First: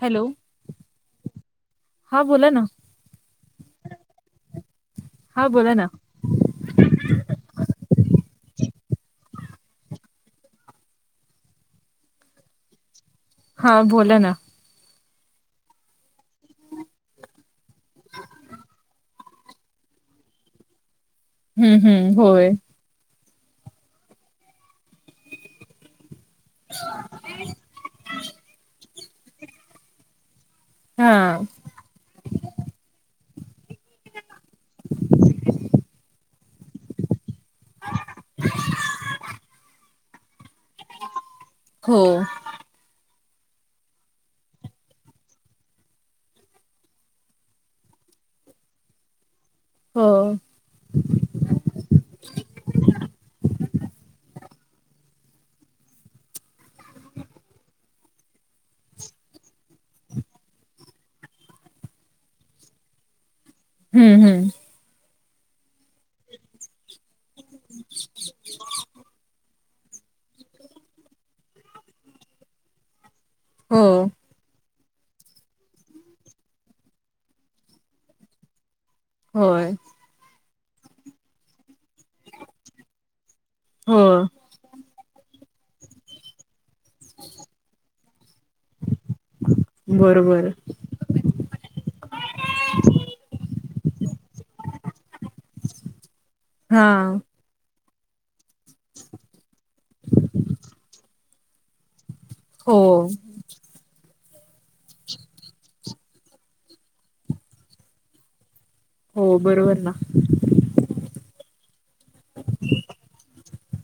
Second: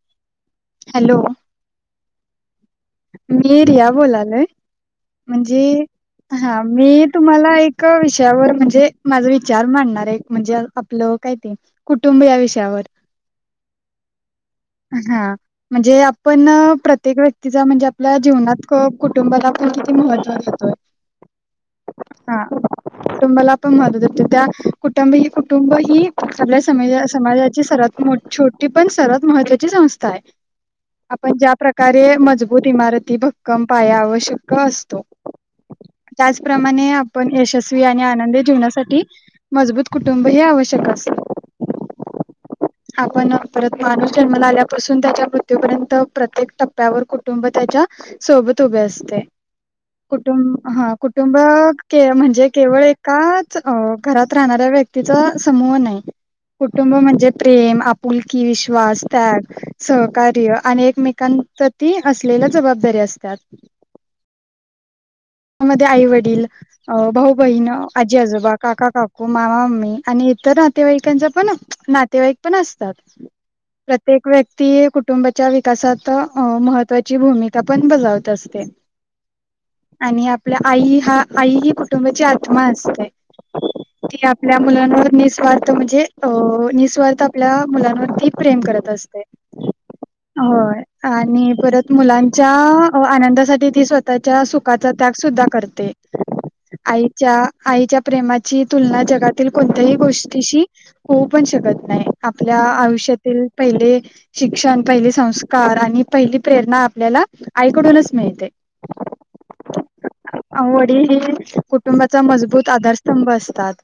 Hello hello हा बोला ना. मी रिया बोलालोय हा म्हणजे बोला ना हा मी तुम्हाला एक विषयावर म्हणजे माझा विचार मांडणार आहे म्हणजे आपलं काय ते कुटुंब या विषयावर हा बोला ना. हा म्हणजे आपण प्रत्येक व्य तिचा म्हणजे आपल्या जीवनात कुटुंबाला आपण किती महत्त्व देतोय? हम्म हम्म हा होय. कुटुंबाला आपण महदत होत त्या कुटुंब ह कुटुंब ही आपल्या स समाजाची सर्वात मो छोटी पण सर्वात महत्त्वाची संस्था आहे. हा आपण ज्या प्रकारे मजबूत इमारती भक्कम पाया आवश्यक उभा असतो त्याचप्रमाणे आपण यशस्वी आणि आनंद जीवनासाठी मजबूत कुटुंब हे आवश्यक असत. हो आपण परत माणूस जन्मला आल्यापासून त्याच्या मृत्यूपर्यंत प्रत्येक टप्प्यावर कुठ कुटुंब त्याच्या सोबत उभे असते हो कुटुंब हा कुटुंब म्हणजे केवळ एकाच घरात राहणाऱ्या व्यक्ती तीचा समूह नाही कुटुंब म्हणजे प्रेम आपुलकी विश्वास त्याग सहकार्य आणि एकमेकांवर त असलेल्या जबाबदारी असतात. हम्म हम्म मध्ये आई वडील अ भाऊ बहीण आजी आजोबा काका काकू मामा मामी आणि इतर नातेवाईकांचा पण नाते वाईक पण असतात. हो प्रत्येक व्यक्ती कुटुंबाच्या विकासात महत्त्वाची भूमिका पण बजावत असते. होय. आणि आपल्या आई हा आई ही कुटुंबाची आत्मा असते. हो त आपल्या मुलांवर निस्वार्थ म्हणजे निस्वार्थ आपल्या मुलांवरती प्रेम करत असते बरोबर होय. आणि परत मुलांच्या आनंदासाठी ती स्वतःच्या सुख का त्याग सुद्धा करते हा आईच्या आईच्या प्रेमाची तुलना जगातील कोणत्याही गोष्टीशी होऊ पण शकत नाही. आपल्या हो आयुष्यातील पहिले शिक्षणं पहिली संस्कार आणि पहिली प्रेरणा आपल्याला आईकडून चं मिळते हो बरोबर नां वडील हे कुटुंबाचा मजबूंत आधांरस्तंभ असतांत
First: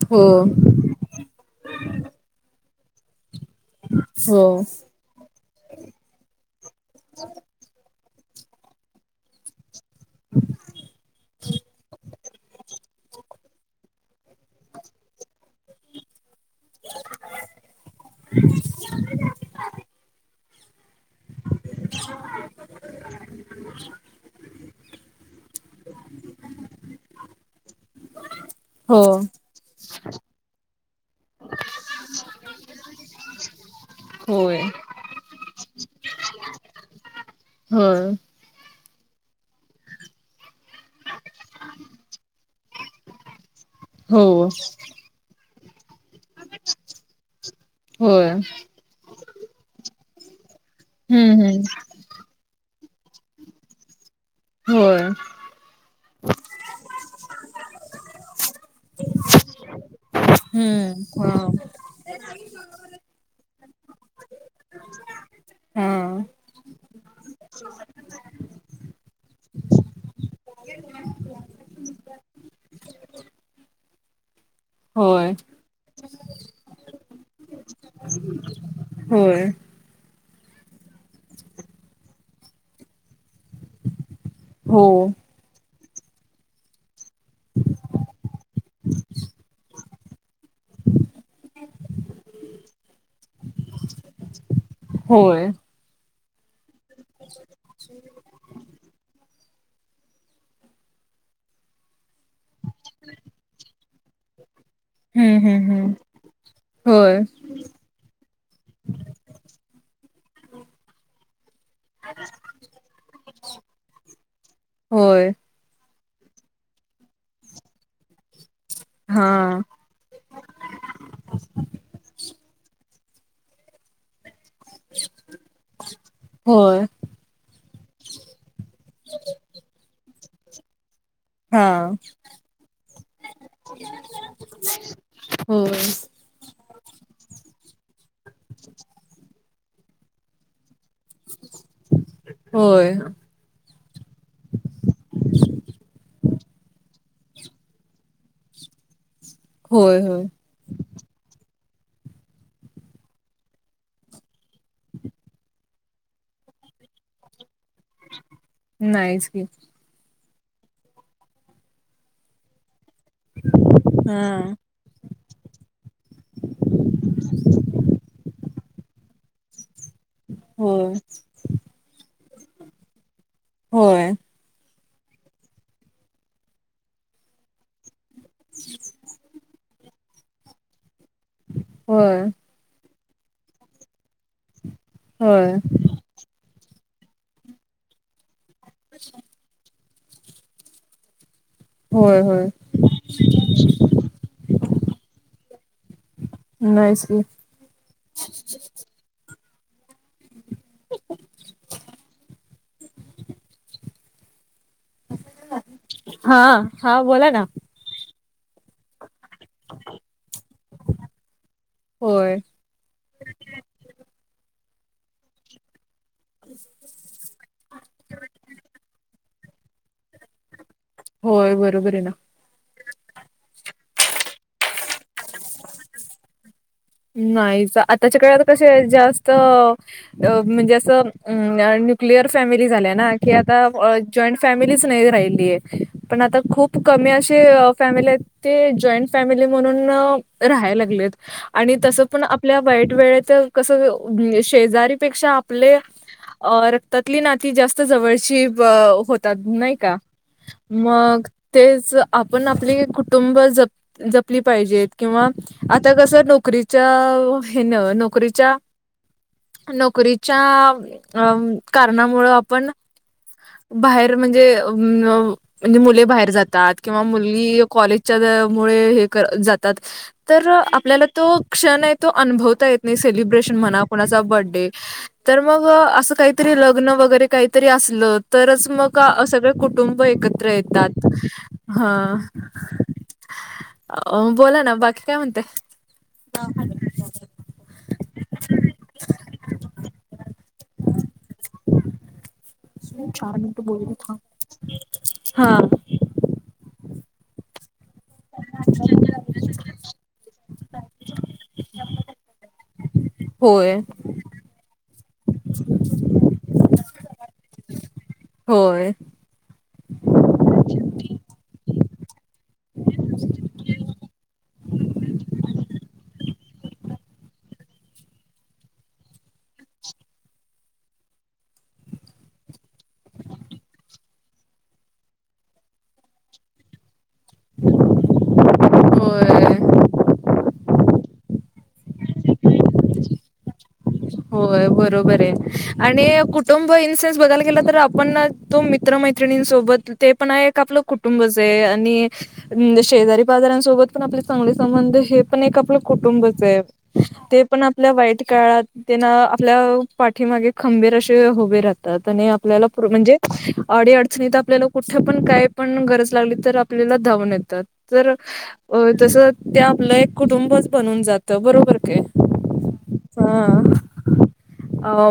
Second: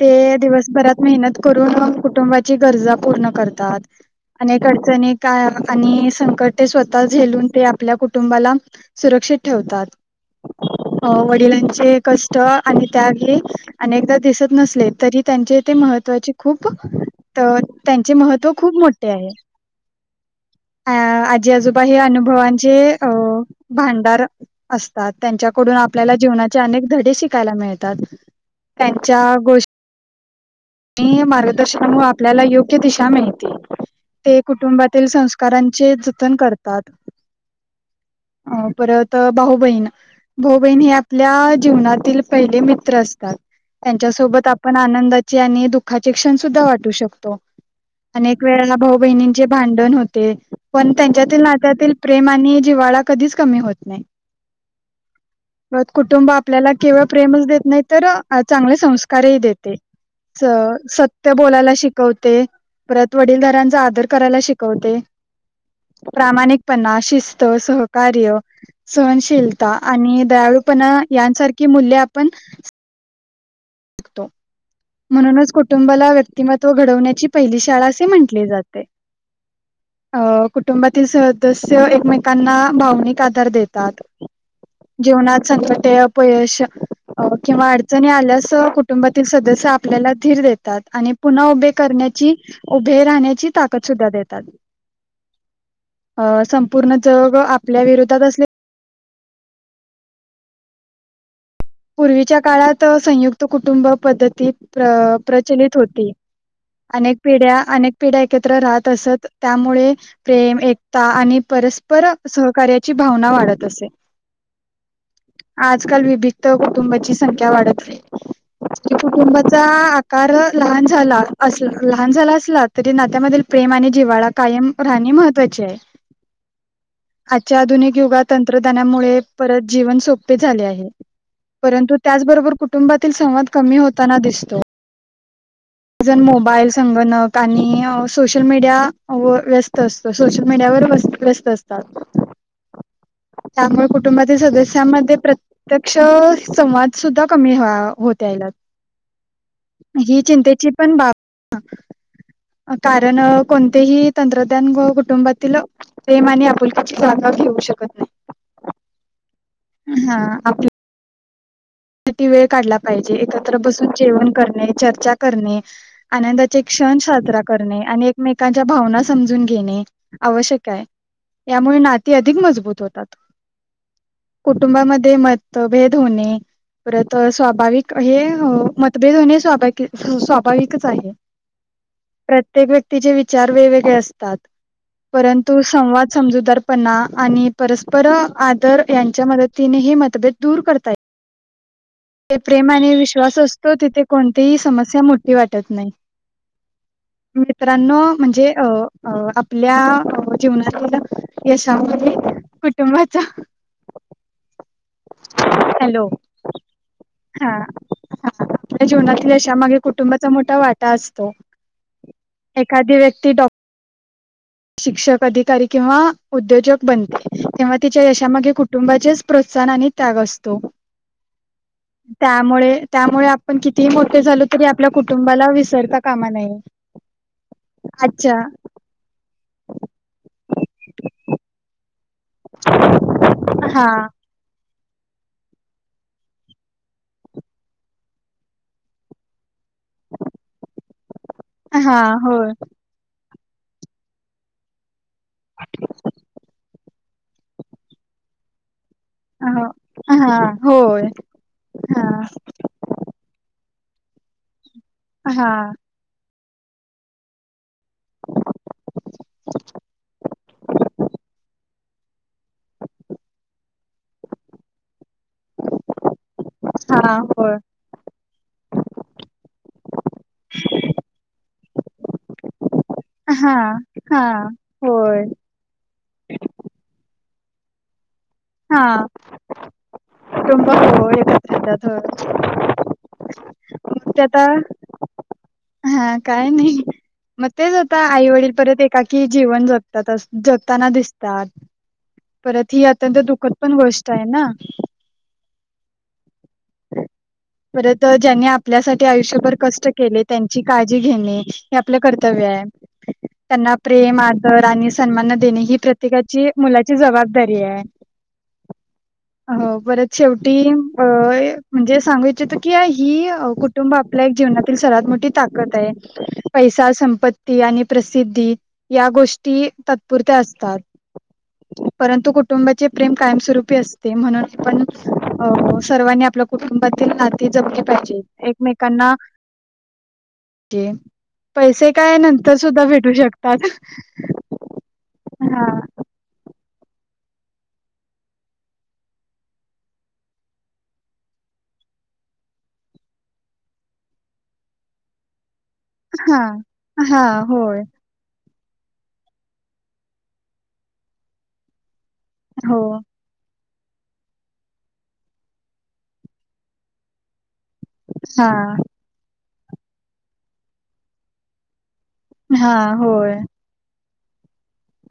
ते हो दिवसंभरांत मेहनत करूंन कुटुंबाची गरजा पूर्ण करतांत हो अनेक अडचनीत आणि संकट ते स्वंतः झेलूंन ते आपल्या कुटुंबाला सुरक्षित ठेवतांत अं वडिलांचे कंष्ट आणि त्यांग हे अनेकदां दिसतं नसले तरी त्यांचे ते महत्वाचे खूंप तरं त्यांचे महत्त्व खूंप मोठे आहे हां अं आजी आजोबा हे अनुभवांचे अं भांडार असतांत त्यांच्याकडून आपल्याला जीवनाचे अनेक धडे शिकांयला मिळतातं हो त्यांच्या गोष्टी नियम मार्गदर्शनांमुळे आपल्याला योग्य दिशा मिळते ते होय कुटुंबातील संस्कारांचे जतंन करतांत हां अं परंत भाऊ बहीण भाऊ बहीण हे आपल्या जीवनांतील पहिले मित्रं असतांत हो त्यांच्यासोबत आपणं आनंदाची आणि दुःखाचे क्षणं सुद्धां वाटूं शकतो होय अनेक वेळांला भाऊ बहिणींचे भांडण होते पणं हम्म त्यांच्यातील हम्म नात्यांतील प्रेम आणि जिवाळा कधीचं कमी होतं नाहीं होयं कुटुंब आपल्याला केवळं प्रेमच देतं नाहीं तरं चांगले संस्कारही देते स हम्म सत्य हा बोलांयला शिकवते परंत वडील धारांचा आदर करायंला शिकवते हा प्रामाणिकपणां शिस्तं सहकार्य सहनशीलतां आणि दयाळूंपणा यांसारखी मूल्यं आपणं तो होय म्हणूनचं कुटुंबाला व्यक्तिमत्त्व घडवण्यांची पहिली शाळां असे म्हंटली जाते होयं अं कुटुंबातील सदस्यं एकमेकांना भावनिक आधांर देतांत हो जीवनांत संकटे अपयश किंवा अडचणी आल्यांस कुटुंबातील सदस्यं आपल्यांला धीर देतांत आणि पुन्हां उभे करण्यांची उभे राहण्यांची ताकंद सुद्धां देतांत होयं अं संपूर्ण जंग आपल्या विरोधांत असेल पूर्वीच्या काळांत संयुक्तं कुटुंबं पद्धतींत हम्म हम्म प्रचलित हम्म होती अनेक होय पिढ्यां अनेक पिढ्यां एकत्रं राहतं असतं त्यांमुळें प्रेम एकतां आणि परस्पंर सहकार्याची भावनां वाढतं असे होयं आंजकांल विभक्त कुटुंबांची संख्या वाढतं नाहीं हा कुटुंबांचा आंकार लहांन झालां असलां लहांन झालां असलां तरी नात्यांमधील प्रेम आणि जिव्हाळा कायंम राहणे महत्त्वाची आहे हो आजच्यां आधुनिक युगांत तंत्रज्ञांनामुळे परंत जीवन सोपे झाले आहेतं हा परंतु त्याचबरोबर कुटुंबातील संवाद कमी होताना दिसतो. होय, जण मोबाईल, संगणक आणि सोशल मीडिया व व्यस्त अस सोशल मीडिया ववर वत व्रस्त असतात. होय त्यामुळे कुटुंबातील सदस्यांमध्ये प्रत्य प्रत्यक्ष संवाद सुद्धा कमी होत यायला. होय, ही होय चिंतेची पण बाब कारण कोणतेही तंत्रज्ञान व कुटुंबातील प्रेम आणि आपुलकची जागा घेऊ शकत नाही. नाहीच. हा आपल्या किती वेळ काढला पाहिजे एकत्र बसून हा जेवण करणे, चर्चा करणे. आनंदाचा एक क्षण साजरा करणे आणि एकमेकांच्या भावना समजून घेणे. आवश्यक आहे होय, त्यामुळे नाती अधिक मजबूत होतात. होय कुटुंबामध्ये मत-भेद होणे. परत स्वाभाविक हे मतभेद होणे स्वा-स्वाभाविकच आहे. होय, प्रत्येक व्यक्तीचे विचार वेगवेगळे असतात. परंतु होय, संवाद समजूदारपणा आणि परस्पर आदर यांच्या मत तिने हे मतभेद दूर करता य होय, ते होय प्रेम आणि विश्वास असतो तिथे कोणतीही समस्या मोठी वाटत नाही. नाहीच मित्रांनो म्हणजे अ आपल्या जीवनातील यशामध्ये कुटुंबाचा [unintelligible] हा हा बोला ना ह जीवनातील अशा मागे कुटुंबाचा मोठा वाटा असतो. होय, एखादी व्यक्ती डॉ शिक्षक अधिकारी किंवा उद्योजक बनते किंव्हा तिच्या यशामागे कुटुंबाचेच प्रोत्साहन आणि त्याग असतो. होय बरोबर आहे ना. त्यामुळे आपण कितीही मोठे झालो तरी आपल्या कुटुंबाला विसरता कामा नये. नाहीच आताच्या अच्छा काळात कसे जास्त म्हणजे असं क्लिअर फॅमिली झाले ना की आता हा जॉईंट फॅमिलीच नाही राहिली आहे पण आता खूप कमी अशी फॅमिली आहेत. ते जॉईंट फॅमिली म्हणून राहायला लागलेत आणि हा तसं पण होय आपल्या वाईट वेळ तर कस शेजारीपेक्षा आपले अ ततली नाती जास्त जवळची हो नाही का हा होय मग तेच हा आपण आपले आपले कु कुुंटुब जपली पाहिजेत किंवा हा आता कस नोकरी चया हे न नोकरीच्या नोकरीच्या अ कारणामुळ आपण बाहेर म्हणजे अ म्हणजे मुले बाहेर जात हा किंवा होय मुली कॉलेजच्या मुळे हे जातात तर आपल्याला तो क्षण आहे तो अनूभवता येत नाही, हा सैलिबरेशन म्हणा कूणाचा हा बडे होय मग असं काहीतरी लग्न वगैरे काहीतरी असल तरच हा मग सगळे कुटुंब एकत्र कुटुंब येतात होय एकत्र ह. येतात होय. [inaudible] अ ते आता बोला ना बाकी काय म्हणताय. हा काय नाही. मग तेच आता आई वडील परत एकाकी जीवन जगतात जगताना दिसतात. परत ही अत्यंत दुखद पण गोष्ट आहे ना. हा, परत ज्यांनी आपल्यासाठी आयुष्यभर कष्ट. त्यांची काळजी घेणे हे आपलं कर्तव्य आहे त्यांना होय प्रेम आ ''--'' तरणी सन्मान देणे ही प्रत्येकाची मुलाची जबाबदारी आहे. होय. हो परत शेवटी ब य. म्हणजे सांगू इच्छितो की ही कुटुंब आपल्या एक जीवनातील सर्वात मोठी ताकद आहे. पैसा संपत्ती आणि प्रसिद्धी या गोष्टी तातपुरत्या असतात. [inaudible] परंतु कुटुंबाचे प्रेम कायमस्वरूपी असते म्हणून आपण अ सर्वांनी आपलं. कुटुंबातील नाती जपली पाहिजे एकमेकांना. होय तेन पैसे काय नंतर सुद्धा भेटू शकत''--'' का ग, होय बरोबर आहे आणि कुठ. कुटुंब इन सेनस बदयला गेलं तर आपण ना तो मित्र मैत्रिणींसोबत ते पण आहे एक आपलं कु''--'' कुुंब आणि शेजारी बाजार्यांसोबत पण आपले चांगले संबंध हो. पण एक आपलं हा कुटुंबच आहे हा ते पण होय आपल्या वाईट काळात. त्यांना आपल्या पाठीमागे खंबेर असे उभे राहतात आणि आपल्याला हो पू म्हणजे. अडी अडचणीत आपल्याला कुठे पण काय पण गरज लागली तर आपल्याला धावून येतात. तर हा अ तस ते आपलं एक कुटुंबच बनून जातं बरोबर काय. हा होय. ह अ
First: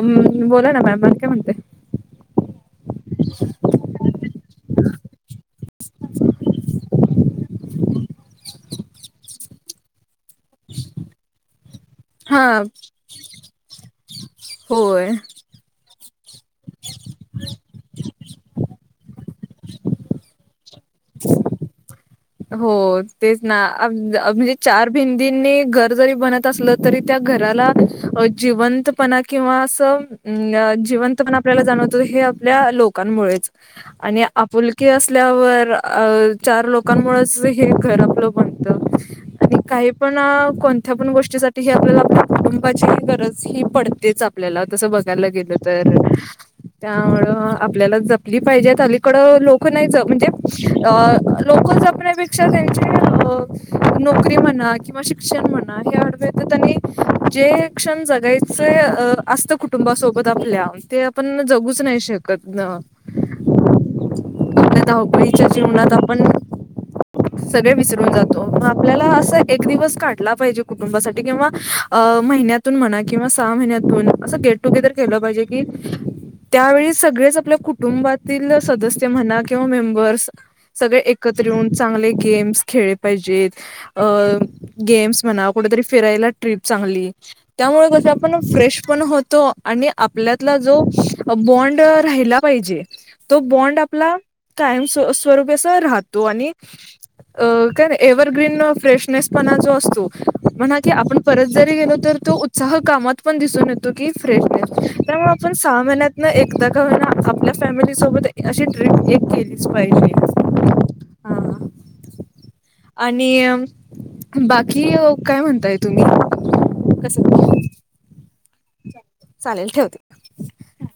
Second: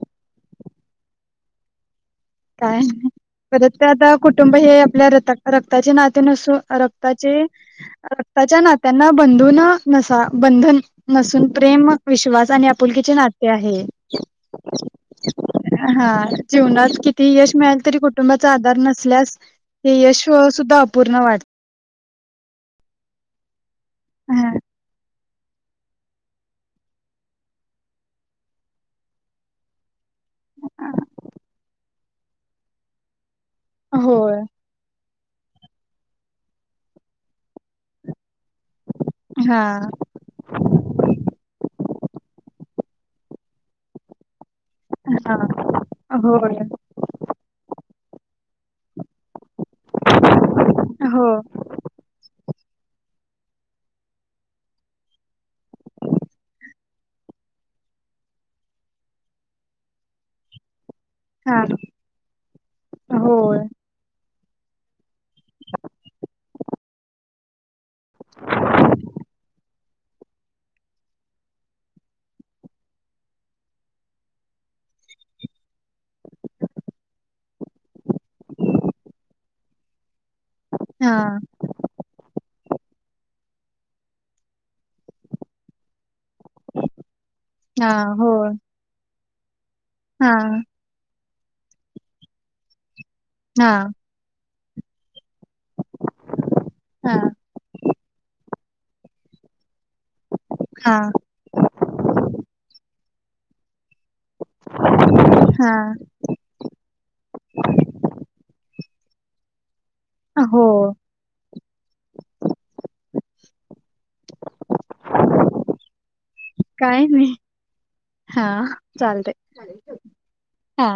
बोला ना मॅम म काय म्हणते. काय नाही परत ते आता कुटुंब हे आपल्या रता''--'' रक्ताचे नाते नसून रक्ताचे रक्ताच्या नात्यांना बंधून नसा''--'' बंधन नसून प्रेम. हा विश्वास आणि आपुलकीचे नाते आहे. होय हा जीवनात किती यश मिळाल तरी. कुटुंबा आधार नसल्यास हे यश सुद्धा अपूर्ण वाढत. हो तेच ना आ म्हणजे आबी हा चार भि''--'' दींनी घर जरी बनत असलं तरी त्या घराला जिवंतपणा किंवा असं. अ जिवंत पण आपल्याला जाणवतो हे आपल्या लोकांमुळेच आणि होय आपुलकी. की असल्यावर अ चार लोकांमुळेच हे घरपलं बनत. ती हा काही पण न कोणत्या पण गोष्टीसाठी ह आपल्याला पाटुंबाची गरज ही पडतेच आप''--'' आपल्याला तसं बघायला गेल तर. हा होय त्यामुळं आपल्याला जपली पाहिजे अलीकडं लोक नाही म्हणजे अ. [inaudible] ते पेक्षा तयची नोकरी म्हणा किंवा शिक्षण म्हणा हे डव्या येतात आणि. जे क्षण जगायचं असत कुटुंबासोबत आपल्या ते आप ''--'' पण हा जगूच नाही शकत न. होय आपल्या धावपळीच्या जीवनात आपण सगळे विसरून जातो मग आपल्याला असं एक दिवस काढ वेळ काढला पाहिजे कुटुंबासाठी महिन्यातून मला तर सहा महिन्यातून टुगेदर खेलं पाहिजे की त्यावेळी सगळेच आपल्या कुटुंबातील सदस्य म्हणा. किंवा मेंबर्स सगळे हा एकत्र चांगले गेम्स खेळले पाहिजेत. अ गेम्स म्हणा कुठेतरी फिरायला ट्रिप चांगली त्यामुळे हा कस आपण होय फ्रेश पण होतो. आणि हा आपल्यातला जो बॉन्ड राहिला पाहिजे. तो हा बॉन्ड आपला कायम स् स्वरूपचा राहत. आणि अ काय एव्हग्रीन फ्रेशनेस पणा जो असतो. म्हणा की हा आपण परत जरी गेलो तर तो उत्साह कामात पण दिसून येतो की फ्रेश त्यामुळे आपण हा सहामानत न एकदा का ना आपल्या फॅमिलीसोबत अशी ट्रीप एक केलीच पाहिजे. अ हो. हा. आणि बाकी काय म्हणताय तुम्ही काय कस नाही हा चालते ठेवते. हा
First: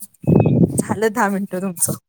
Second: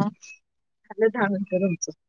झालं दहा मिनिटं ुमच तुमचं. [unintelligible]